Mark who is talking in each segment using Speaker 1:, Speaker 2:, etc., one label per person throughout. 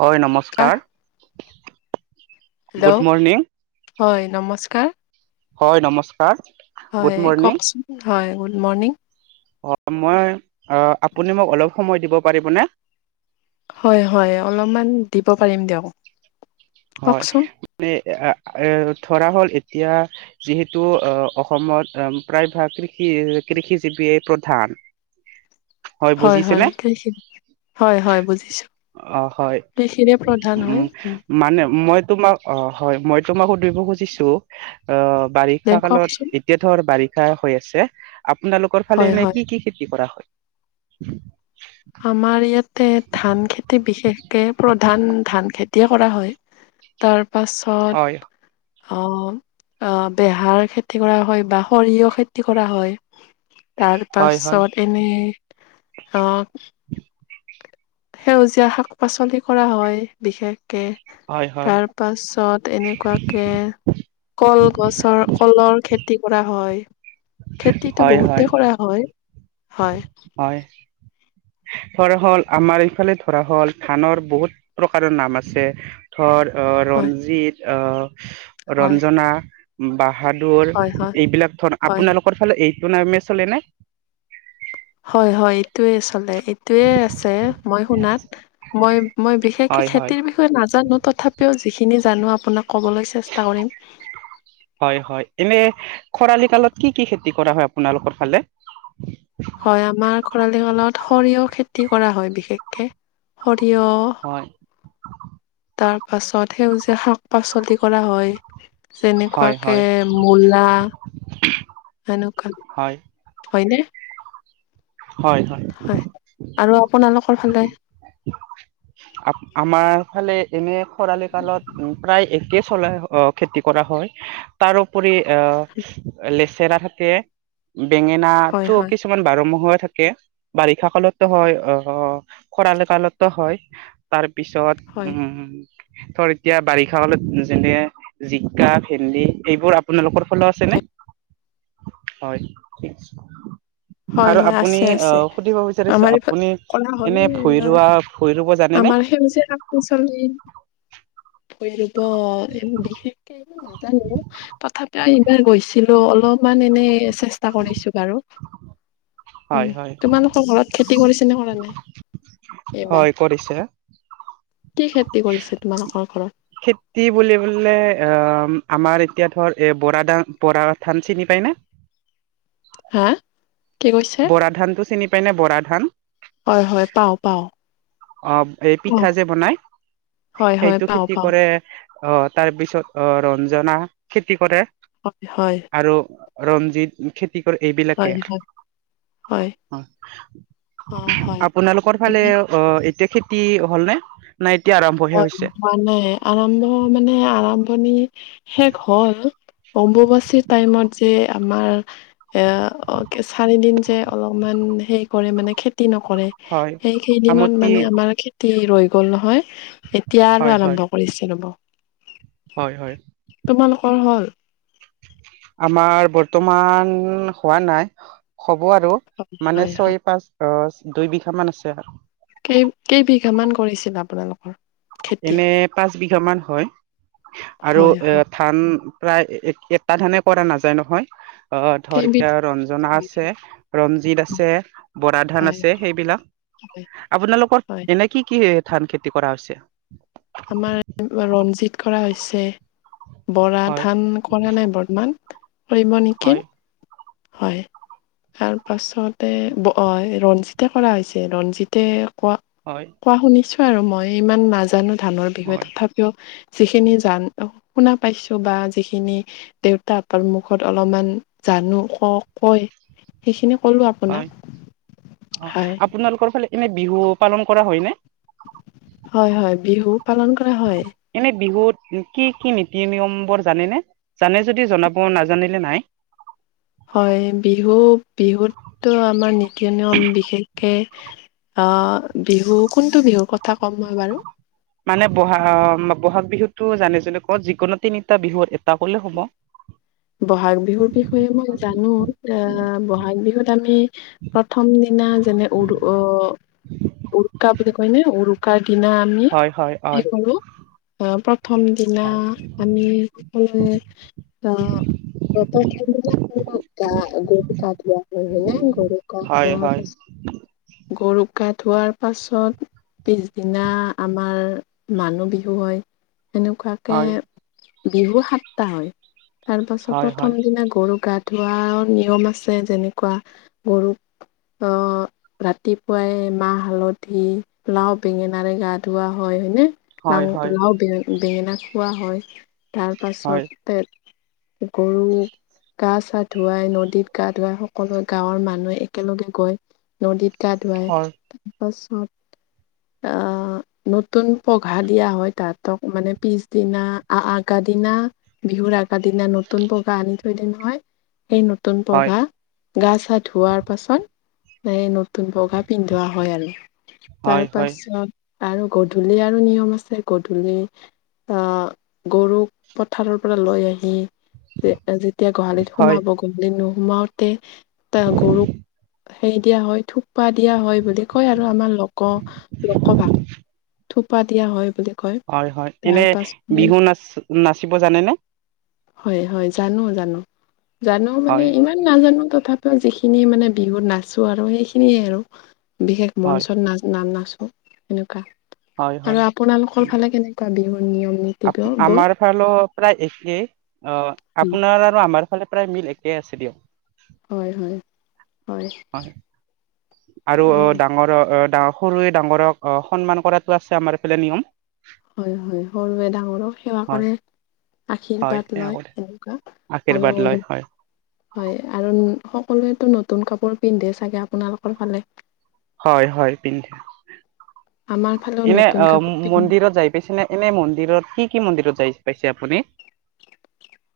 Speaker 1: হয়, নমস্কাৰ। Good
Speaker 2: hello
Speaker 1: morning
Speaker 2: হয় নমস্কাৰ।
Speaker 1: হয়, নমস্কাৰ। গুড
Speaker 2: হয়
Speaker 1: মৰ্ণিং
Speaker 2: কওকচোন হয়, গুড মৰ্ণিং।
Speaker 1: অ' মই অ আপুনি মোক অলপ সময় দিব পাৰিবনে।
Speaker 2: হয় হয় অলপমান দিব পাৰিম দিয়ক।
Speaker 1: হয়
Speaker 2: কওকচোন
Speaker 1: মানে এ এ ধৰা হ'ল এতিয়া। যিহেতু আহ অসমত প্ৰায়ভাগ কৃষি কৃষিজীৱিয়েই প্ৰধান। [unintelligible]
Speaker 2: হয় হয় কখিন [unintelligible] হয় হয় বুজিছো।
Speaker 1: অ হয়
Speaker 2: এইখিনিয়েই প্ৰধান
Speaker 1: উম
Speaker 2: হয়। উ
Speaker 1: মানে মই তোমাক অ হয় মই তোমাক সুধৰিব খুজিছোঁ। আহ'
Speaker 2: দে
Speaker 1: বাৰিষা কালত,
Speaker 2: কওকচোন
Speaker 1: এতিয়া ধৰ বাৰিষা হৈ আছে। আপোনালোকৰ ফালে
Speaker 2: হয়
Speaker 1: এনে
Speaker 2: হয়
Speaker 1: কি কি খেতি কৰা হয়।
Speaker 2: আমাৰ ইয়াতে ধান খেতি বিশেষকে প্ৰধান ধান খেতিয়ে কৰা হয়। তাৰ
Speaker 1: হয়
Speaker 2: পাছত। অ' অ বেহাৰ খেতি কৰা হয়, বা সৰিয়হ খেতি কৰা হয়।
Speaker 1: হয় হয়
Speaker 2: তাৰপাছত এনেই। অ' সেউজীয়া শাক পাচলি কৰা হয়। বিশেষকে
Speaker 1: হয় হয়
Speaker 2: তাৰ পাছত এনেকুৱাকে, কলগছৰ, কলৰ খেতি কৰা হয়। খেতিতটো
Speaker 1: হয়
Speaker 2: বহুতে কৰা হয়। হয়, হয়।
Speaker 1: হয়্ ধৰা হ'ল আমাৰ এইফালে ধৰা হল থানৰ বহুত, প্ৰকাৰৰ নাম আছে। ধৰ আহ
Speaker 2: হয়,
Speaker 1: ৰঞ্জিত আহ',
Speaker 2: হয়,
Speaker 1: ৰঞ্জনা বাহাদুৰ
Speaker 2: হয়, হয়,
Speaker 1: এইবিলাক ধন
Speaker 2: হয়।
Speaker 1: আপোনালোক, চব ফালে এইটো নেইমে চলে নে?
Speaker 2: হয় হয় এইটোয়ে চলে। এই এইটোৱে আছে মই শুনাত মই মই বিশেষকে
Speaker 1: হয় হয়
Speaker 2: খেতিৰ বি নাজানো তথাপিও যিখিনি জানো আপোনাক ক'বলৈ চেষ্টা কৰিম।
Speaker 1: হয় হয়। এনে খৰালি কালত কি কি খেতি কৰা হয় আপোনালোকৰ ফালে?
Speaker 2: হয়, আমাৰ খৰালি কালত সৰিয়হ খেতি কৰা হয় বিশেষকে সৰিয়
Speaker 1: হয়।
Speaker 2: তাৰ পাছত সেউজীয়া শাক পাচলি। কৰা হয়,
Speaker 1: হয়
Speaker 2: যেনেকুৱাকে
Speaker 1: হয়
Speaker 2: মূলা ৰেণুকা
Speaker 1: হয়
Speaker 2: হয়ইনে?
Speaker 1: হয় হয়।
Speaker 2: হয় আৰু আপোনালোকৰ ফালে?
Speaker 1: আ-আমাৰ ফালে এনে খৰালি কালত প্ৰায় একেই চলাই খেতি কৰা হয়। তাৰোপৰি আহ লেচেৰা থাকে, বেঙেনা
Speaker 2: হয়
Speaker 1: টো
Speaker 2: হয়
Speaker 1: কিছুমান কিমান বাৰ মাহে থাকে, বাৰিষা কালতো হয়, অ' খৰাল কালতো হয়। তাৰ পিছত
Speaker 2: হয়
Speaker 1: উম, ধৰ এতিয়া বাৰিষা কালত যেনে জিকা ভেন্দি এইবোৰ আপোনালোকৰ ফালেও আছেনে? হয় ঠিক।
Speaker 2: হয়
Speaker 1: আৰু
Speaker 2: হয়
Speaker 1: আপুনি
Speaker 2: আছে আছে
Speaker 1: আহ সুধিব বিচাৰিছো
Speaker 2: আমাৰ এইফালে
Speaker 1: আপুনি
Speaker 2: কৰা হয়
Speaker 1: এনে ভৈ ৰৱা ভৈ ৰব যা
Speaker 2: আমাৰ সেউজীয়া শাক পাচলি, ভৈৰৱ এইবোৰ বিশেষকে নাজানো তথাপিও এইবাৰ গৈছিলো অলপমান এনেই চেষ্টা কৰিছো বাৰু। উম,
Speaker 1: হয় হয়
Speaker 2: তোমালোকৰ ঘৰত খেতি কৰিছেনে কৰা নাই? এইবাৰ
Speaker 1: হয় কৰিছে।
Speaker 2: কি খেতি কৰিছে তোমালোকৰ ঘৰত?
Speaker 1: খেতি বুলিবলে এ, আমাৰ এতিয়া ধৰ এ বৰা ধান বৰা ধান চিনি পায়নে?
Speaker 2: হা? কি কৈছে
Speaker 1: বৰা ধানতটো চিনি পাইনে বৰা ধান?
Speaker 2: হয় হয়, পাওঁ পাওঁ।
Speaker 1: অ', এই পিঠা যে বনাই
Speaker 2: হয় হয়
Speaker 1: সেইটো
Speaker 2: পাও
Speaker 1: খেতি
Speaker 2: পাও
Speaker 1: কৰে অ', তাৰপিছত অ', ৰঞ্জনা খেতি কৰে।
Speaker 2: হয় হয়।
Speaker 1: আৰু ৰঞ্জিত কি কৰে এই বিল
Speaker 2: হয় হয় হয়। অ হয়
Speaker 1: আপোনালোকৰ ফালে অ' এতিয়া খেতি হ'লনে? নাই, এতিয়া আৰম্ভহে
Speaker 2: হয়,
Speaker 1: হৈছে।
Speaker 2: হোৱা নাই আৰম্ভ মানে আৰম্ভণি শেষ হল অম্বুবাচিৰ টাইমত যে আমাৰ এ, চাৰি দিন যে অলপমান হে কৰে মানে খেতি নকৰে
Speaker 1: হয়
Speaker 2: সেই কেইদিনত
Speaker 1: আমতি
Speaker 2: মানে আমাৰ খে তি ৰৈ গল নহয়, এতিয়া আৰু
Speaker 1: হয় হয়
Speaker 2: আৰম্ভ কৰিছে ৰ'ব।
Speaker 1: হয় হয়।
Speaker 2: তোমালোকৰ হ'ল?
Speaker 1: আমাৰ বৰ্তমান হোৱা নাই হ'ব আৰু। মানে
Speaker 2: হয় হয়।
Speaker 1: ছয় পাঁচ আহ দুই বিঘা মান আছে আৰু।
Speaker 2: কেই কেইবিঘা মান কৰিছিল আপোনালোকৰ? খেতি
Speaker 1: এনে পাঁচ বিঘা মান হয় আৰু
Speaker 2: হয়
Speaker 1: এ
Speaker 2: হয়।
Speaker 1: ধান প্ৰায় এক এটা ধানে কৰা নাযায় নহয় অ', ধৰ
Speaker 2: কেইবিধ
Speaker 1: এতিয়া ৰঞ্জনা আছে ৰঞ্জিত আছে, বৰা ধান
Speaker 2: হয়
Speaker 1: আছে সেইবিলাক
Speaker 2: হয়
Speaker 1: আপোনালোকৰ
Speaker 2: হয়।
Speaker 1: এনে কি কি ধান খেতি কৰা হৈছে
Speaker 2: আমাৰ ৰঞ্জিত কৰা হৈছে বৰা
Speaker 1: হয়
Speaker 2: ধান কৰা নাই বৰ্তমান কৰিব নেকি
Speaker 1: হয়
Speaker 2: হয় তাৰ পাছতে ৰঞ্জিতে কৰা হৈছে ৰঞ্জিতে কোৱা
Speaker 1: হয়।
Speaker 2: খোৱা শুনিছোঁ আৰু মই ইমান নাজানো ধানৰ বিষয়ে
Speaker 1: হয়
Speaker 2: তথাপি কিয় যিখিনি জান শুনা পাইছো বা যিখিনি দেউতাকৰ মুখত অলপমান জানো ক কয় সেইখিনি কলো আপোনাক
Speaker 1: হয় অ',
Speaker 2: হয়
Speaker 1: আপোনালোকৰ ফালে এনে বিহু পালন কৰা হয়নে?
Speaker 2: হয় হয় বিহু পালন কৰা হয়।
Speaker 1: এনে বিহুত কি কি নীতি নিয়ম বোৰ জানেনে জানে যদি জনাব নাজানিলে নাই
Speaker 2: হয় বিহু বিহুতো আমাৰ নীতি নিয়ম বিশেষকে অ', বিহু কোনটো বিহুৰ কথা ক'ম মই বাৰু
Speaker 1: মানে বহাগ বহাগ বিহুতটো জানে জোনে ক যিকোনো তিনিটা বিহুত এটা হ'লে হ'ব
Speaker 2: বহাগ বিহুৰ বিষয়ে মই জানো আহ বহাগ বিহুত আমি প্ৰথম দিনা যেনে উৰু আহ উৰুকা বুলি কয়নে উৰুকা কাৰ দিনা আমি
Speaker 1: হয় হয় হয়
Speaker 2: হে কৰোঁ। অহ প্ৰথম দিনা
Speaker 1: হয়
Speaker 2: আমি সকলোৱে আহ
Speaker 1: হয়
Speaker 2: [unintelligible]
Speaker 1: [unintelligible]
Speaker 2: গৰুক গা ধোৱাৰ পাছত। পিছদিনা, আমাৰ মানুহ বিহু হয় সেনেকুৱা।
Speaker 1: হয়
Speaker 2: বিহু সাতটা হয়, তাৰ পাছত
Speaker 1: হয় হয়
Speaker 2: প্ৰথম দিনা গৰু গাত ধোৱাৰ নিয়ম আছে, যেনেকুৱা গৰুক আহ ৰাতিপুৱাই মাহ হালধি লাও বেঙেনাৰে গা ধোৱা হয় হয়নে।
Speaker 1: হয়
Speaker 2: লাং
Speaker 1: হয়
Speaker 2: লাও বেঙ বেঙেনা খোৱা হয় তাৰ
Speaker 1: হয়
Speaker 2: পাছতে। গৰু গা চা ধুৱাই নদীত গা ধুৱাই সকলো গাঁৱৰ মানুহে একেলগে গৈ। নদীত গা ধুৱাই
Speaker 1: হয়
Speaker 2: তাৰপাছত আহ নতুন পঘা দিয়া হয়, তাহতক মানে পিছদিনা আগ দিনা বিহুৰ আগ দিনা নতুন নতুন পঘা আনি থৈ দিয়ে নহয় সেই নতুন
Speaker 1: হয়
Speaker 2: পঘা গা চা ধোৱাৰ পাছত এই নতুন বগা পিন্ধোৱা হয় আৰু তাৰ
Speaker 1: হয় হয়
Speaker 2: পাছত আৰু গধূলি আৰু নিয়ম আছে গধূলি। গৰুক পথাৰৰ পৰা লৈ আহি। যেতিয়া গোহালিত
Speaker 1: হয়
Speaker 2: সোমাব গোহালিত নোসোমাওতে এ গৰুক। হেৰি দিয়া হয়, থোপপা দিয়া হয় বুলি কয় আৰু আমাৰ লোক লোকভাষা থোপা দিয়া হয় বুলি কয়
Speaker 1: হয়, হয়,
Speaker 2: তাৰ
Speaker 1: এনে
Speaker 2: পাছতে
Speaker 1: বিহু নাচ নাচিব জানেনে।
Speaker 2: হয়, হয়, জানো জানো জানো মানে
Speaker 1: হয়
Speaker 2: ইমান নাজানো তথাপিও যিখিনি মানে বিহুত নাচো আৰু সেইখিনিয়ে আৰু বিশেষ
Speaker 1: হয়
Speaker 2: মঞ্চত না ন নাচো এনেকুৱা
Speaker 1: হয়
Speaker 2: আৰু
Speaker 1: হয়
Speaker 2: আপোনালোকৰ ফালে কেনে কুৱা বিহু নিয়ম নীতি
Speaker 1: আ
Speaker 2: বোৰ বোৰ?
Speaker 1: আমাৰ ফালে প্ৰায় একেই অ' আপোনাৰ আৰু আমাৰ ফালে প্ৰায় মিল একেই আছে দিয়ক।
Speaker 2: হয়, হয়।
Speaker 1: হয় আৰু অ' ডাঙৰ ডাঙৰ সৰুৱে ডাঙৰক অ' সন্মান কৰাতটো আছে আমাৰ এইফালে নিয়ম।
Speaker 2: হয়, হয়, সৰুৱে ডাঙৰক সেৱা
Speaker 1: হয়
Speaker 2: কৰে।
Speaker 1: হয়
Speaker 2: আশীৰ্বাদ
Speaker 1: সেয়া
Speaker 2: লয়
Speaker 1: কৰে
Speaker 2: সেনেকুৱা
Speaker 1: আশীৰ্বাদ লয়
Speaker 2: আৰু
Speaker 1: হয়
Speaker 2: হয় আৰু সকলোৱেতো নতুন কাপোৰ পিন্ধে চাগে আপোনালোকৰ ফালে।
Speaker 1: হয়, হয়, পিন্ধে
Speaker 2: আমাৰ ফালেও
Speaker 1: এনে
Speaker 2: নতুন
Speaker 1: অ'
Speaker 2: কাপোৰ পিন্ধে
Speaker 1: মন্দিৰত যাই পাইছেনে? এনে মন্দিৰত কি কি মন্দিৰত যাই পাইছে আপুনি?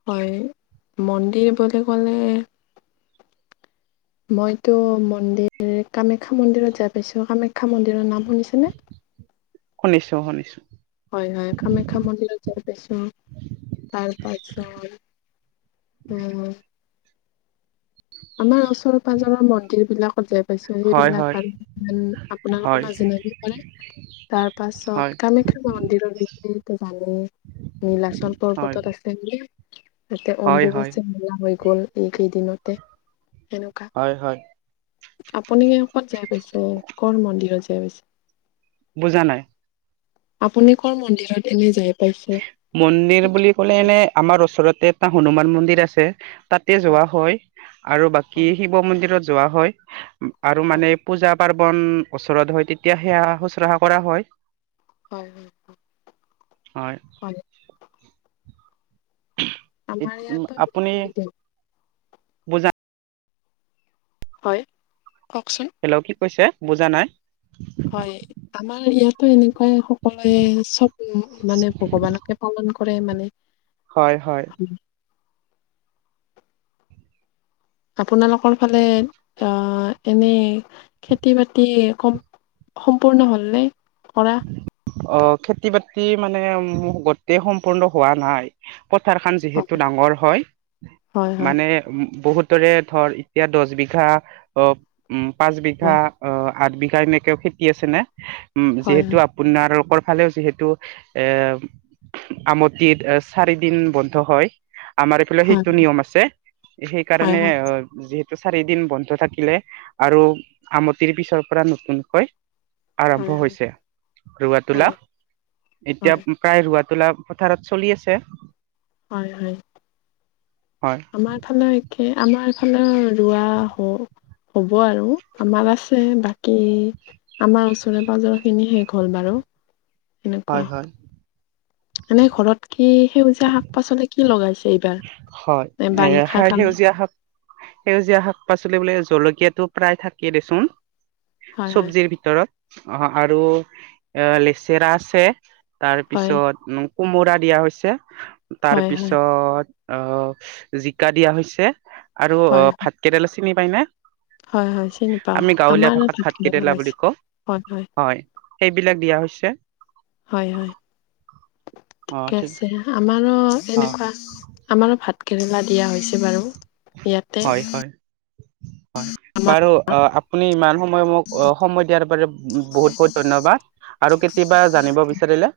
Speaker 2: হয়, মন্দিৰ বুলি ক'লে। মইতো মন্দিৰ কামাখ্যা মন্দিৰত যাই পাইছো। কামাখ্যা মন্দিৰৰ নাম শুনিছা।
Speaker 1: শুনিছোঁ শুনিছোঁ।
Speaker 2: হয়, হয়, কামাখ্যা মন্দিৰত যাই পাইছো তাৰ পাছত। উম। আমাৰ ওচৰ পাজৰৰ মন্দিৰ বিলাকতে যাই পাইছো
Speaker 1: হয়
Speaker 2: সেইবিলাক
Speaker 1: হয়
Speaker 2: ভাল ভাল আপোনালোকৰ
Speaker 1: হয়
Speaker 2: নাজিনিব পাৰে। তাৰ
Speaker 1: হয়
Speaker 2: পাছত কামাখ্যা মন্দিৰৰ বিষয়টো জানেই। নীলাচল
Speaker 1: হয়
Speaker 2: পৰ্বতত আছে। তাতে
Speaker 1: হয় হয়
Speaker 2: অম্বুবাচী মেলা হৈ গ'ল এইকেইদিনতে সেনেকুৱা।
Speaker 1: হয়, হয়।
Speaker 2: আপুনি ক'ত যাই পাইছে? ক'ৰ মন্দিৰত যাই পাইছে?
Speaker 1: বুজা নাই।
Speaker 2: আপুনি কৰ মন্দিৰত এনে যায়
Speaker 1: মন্দিৰ বুলি ক'লে এনে আমাৰ ওচৰতে এটা হনুমান মন্দিৰ আছে তাতে যোৱা হয় আৰু বাকী
Speaker 2: হয়
Speaker 1: শিৱ মন্দিৰত যোৱা হয় আৰু
Speaker 2: হয়
Speaker 1: মানে পূজা পাৰ্বণ ওচৰত হয় তেতিয়া সেয়া শুশ্ৰূষা কৰা হয়
Speaker 2: হয় হয় হয়
Speaker 1: হয়
Speaker 2: আমাৰ ইয়াতো
Speaker 1: আপুনি বুজা
Speaker 2: হয় কওকচোন
Speaker 1: হেল্ল' কি কৈছে বুজা নাই
Speaker 2: হয় আমাৰ ইয়াতো এনেকুৱাই সকলোৱে চব মানে ভগৱানকে পালন কৰে কৰেই মানে
Speaker 1: হয় হয়
Speaker 2: ও আপোনালোকৰ ফালে অ এনে খেতি বাতি কম সম্পূৰ্ণ হ'লনে কৰা?
Speaker 1: অ খেতি বাতি মানে গোটেই সম্পূৰ্ণ হোৱা নাই পথাৰ খান যিহেতু ডাঙৰ হয়
Speaker 2: হয় হয়
Speaker 1: মানে উম বহুত ধৰ এতিয়া দছ বিঘা অ উম পাঁচ বিঘা
Speaker 2: হয়
Speaker 1: অ আঠ বিঘা এনেকেও খেতি আছেনে উম
Speaker 2: হয়
Speaker 1: যিহেতু আপোনালোকৰ ফালেও যিহেতু এ আমটিত চাৰি দিন বন্ধ হয় আমাৰ এইফালে
Speaker 2: হয়
Speaker 1: সেইটো নিয়ম আছে
Speaker 2: হয়
Speaker 1: সেইকাৰণে
Speaker 2: হয়
Speaker 1: অ যিহেতু চাৰি দিন বন্ধ থাকিলে আৰু আমটিৰ পিছৰ পৰা নতুনকৈ
Speaker 2: হয় হয় হয়
Speaker 1: আৰম্ভ হৈছে ৰোৱা তোলা
Speaker 2: হয়
Speaker 1: এতিয়া
Speaker 2: হয়
Speaker 1: প্ৰায় ৰোৱা তোলা পথাৰত চলি আছে
Speaker 2: হয় হয়
Speaker 1: হয়
Speaker 2: আমাৰ ফালে একে আমাৰ ফালে ৰোৱা হওক হ'ব আৰু আমাৰ আছে বাকী আমাৰ ওচৰে পাজৰ খিনি শেষ হল বাৰু এনেকুৱা
Speaker 1: হয় হয়
Speaker 2: মানে ঘৰত কি সেউজীয়া শাক পাচলি কি লগাইছে এইবাৰ
Speaker 1: হয় এ
Speaker 2: বাৰিষা কাল
Speaker 1: সেউজীয়া শাক সেউজীয়া শাক পাচলি বোলে জলকীয়াটো প্ৰায় থাকেই দেচোন
Speaker 2: হয়
Speaker 1: চব্জিৰ ভিতৰত অ আৰু এ লেচেৰা আছে তাৰ
Speaker 2: হয়
Speaker 1: পিছত কোমোৰা দিয়া হৈছে
Speaker 2: হয় হয়
Speaker 1: তাৰপিছত অ জিকা দিয়া হৈছে আৰু অ
Speaker 2: হয় হয়
Speaker 1: ভাতকেইডালো চিনি পায়নে
Speaker 2: হয় হয় চিনি পাওঁ
Speaker 1: আমি গাঁৱলীয়া
Speaker 2: আমাৰ
Speaker 1: ভাষাত
Speaker 2: ভাতকেৰেলা
Speaker 1: ভাতকিদেলা বুলি
Speaker 2: লগাইছে
Speaker 1: কওঁ হয় সেইবিলাক দিয়া হৈছে
Speaker 2: হয় হয়
Speaker 1: অ
Speaker 2: ঠিকে
Speaker 1: ঠিক
Speaker 2: আছে আমাৰো
Speaker 1: অ
Speaker 2: এনেকুৱা আমাৰ ভাতকেৰেলা দিয়া হৈছে বাৰু ইয়াতে
Speaker 1: হয় হয় হয়
Speaker 2: আমাৰ
Speaker 1: বাৰ আপুনি ইমান সময় মোক সময় দিয়াৰ বাবে বহুত বহুত ধন্যবাদ আৰু কেতিয়াবা জানিব বিচাৰিলে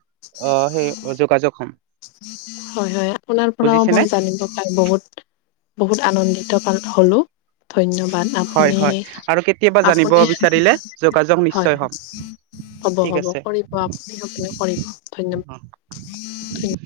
Speaker 1: আহ সেই যোগাযোগ হম
Speaker 2: হয় হয় আপোনাৰ পৰাও
Speaker 1: বুজিছেনে
Speaker 2: মই জানিব তাম বহুত বহুত আনন্দিত পাল হলো ধন্যবাদ
Speaker 1: হয়
Speaker 2: আপুনি
Speaker 1: হয় আৰু কেতিয়াবা জানিব
Speaker 2: আপুনি
Speaker 1: বিচাৰিলে যোগাযোগ নিশ্চয় হম ঠিক আছে
Speaker 2: ু কৰিব ধন্যবাদ ধনাদ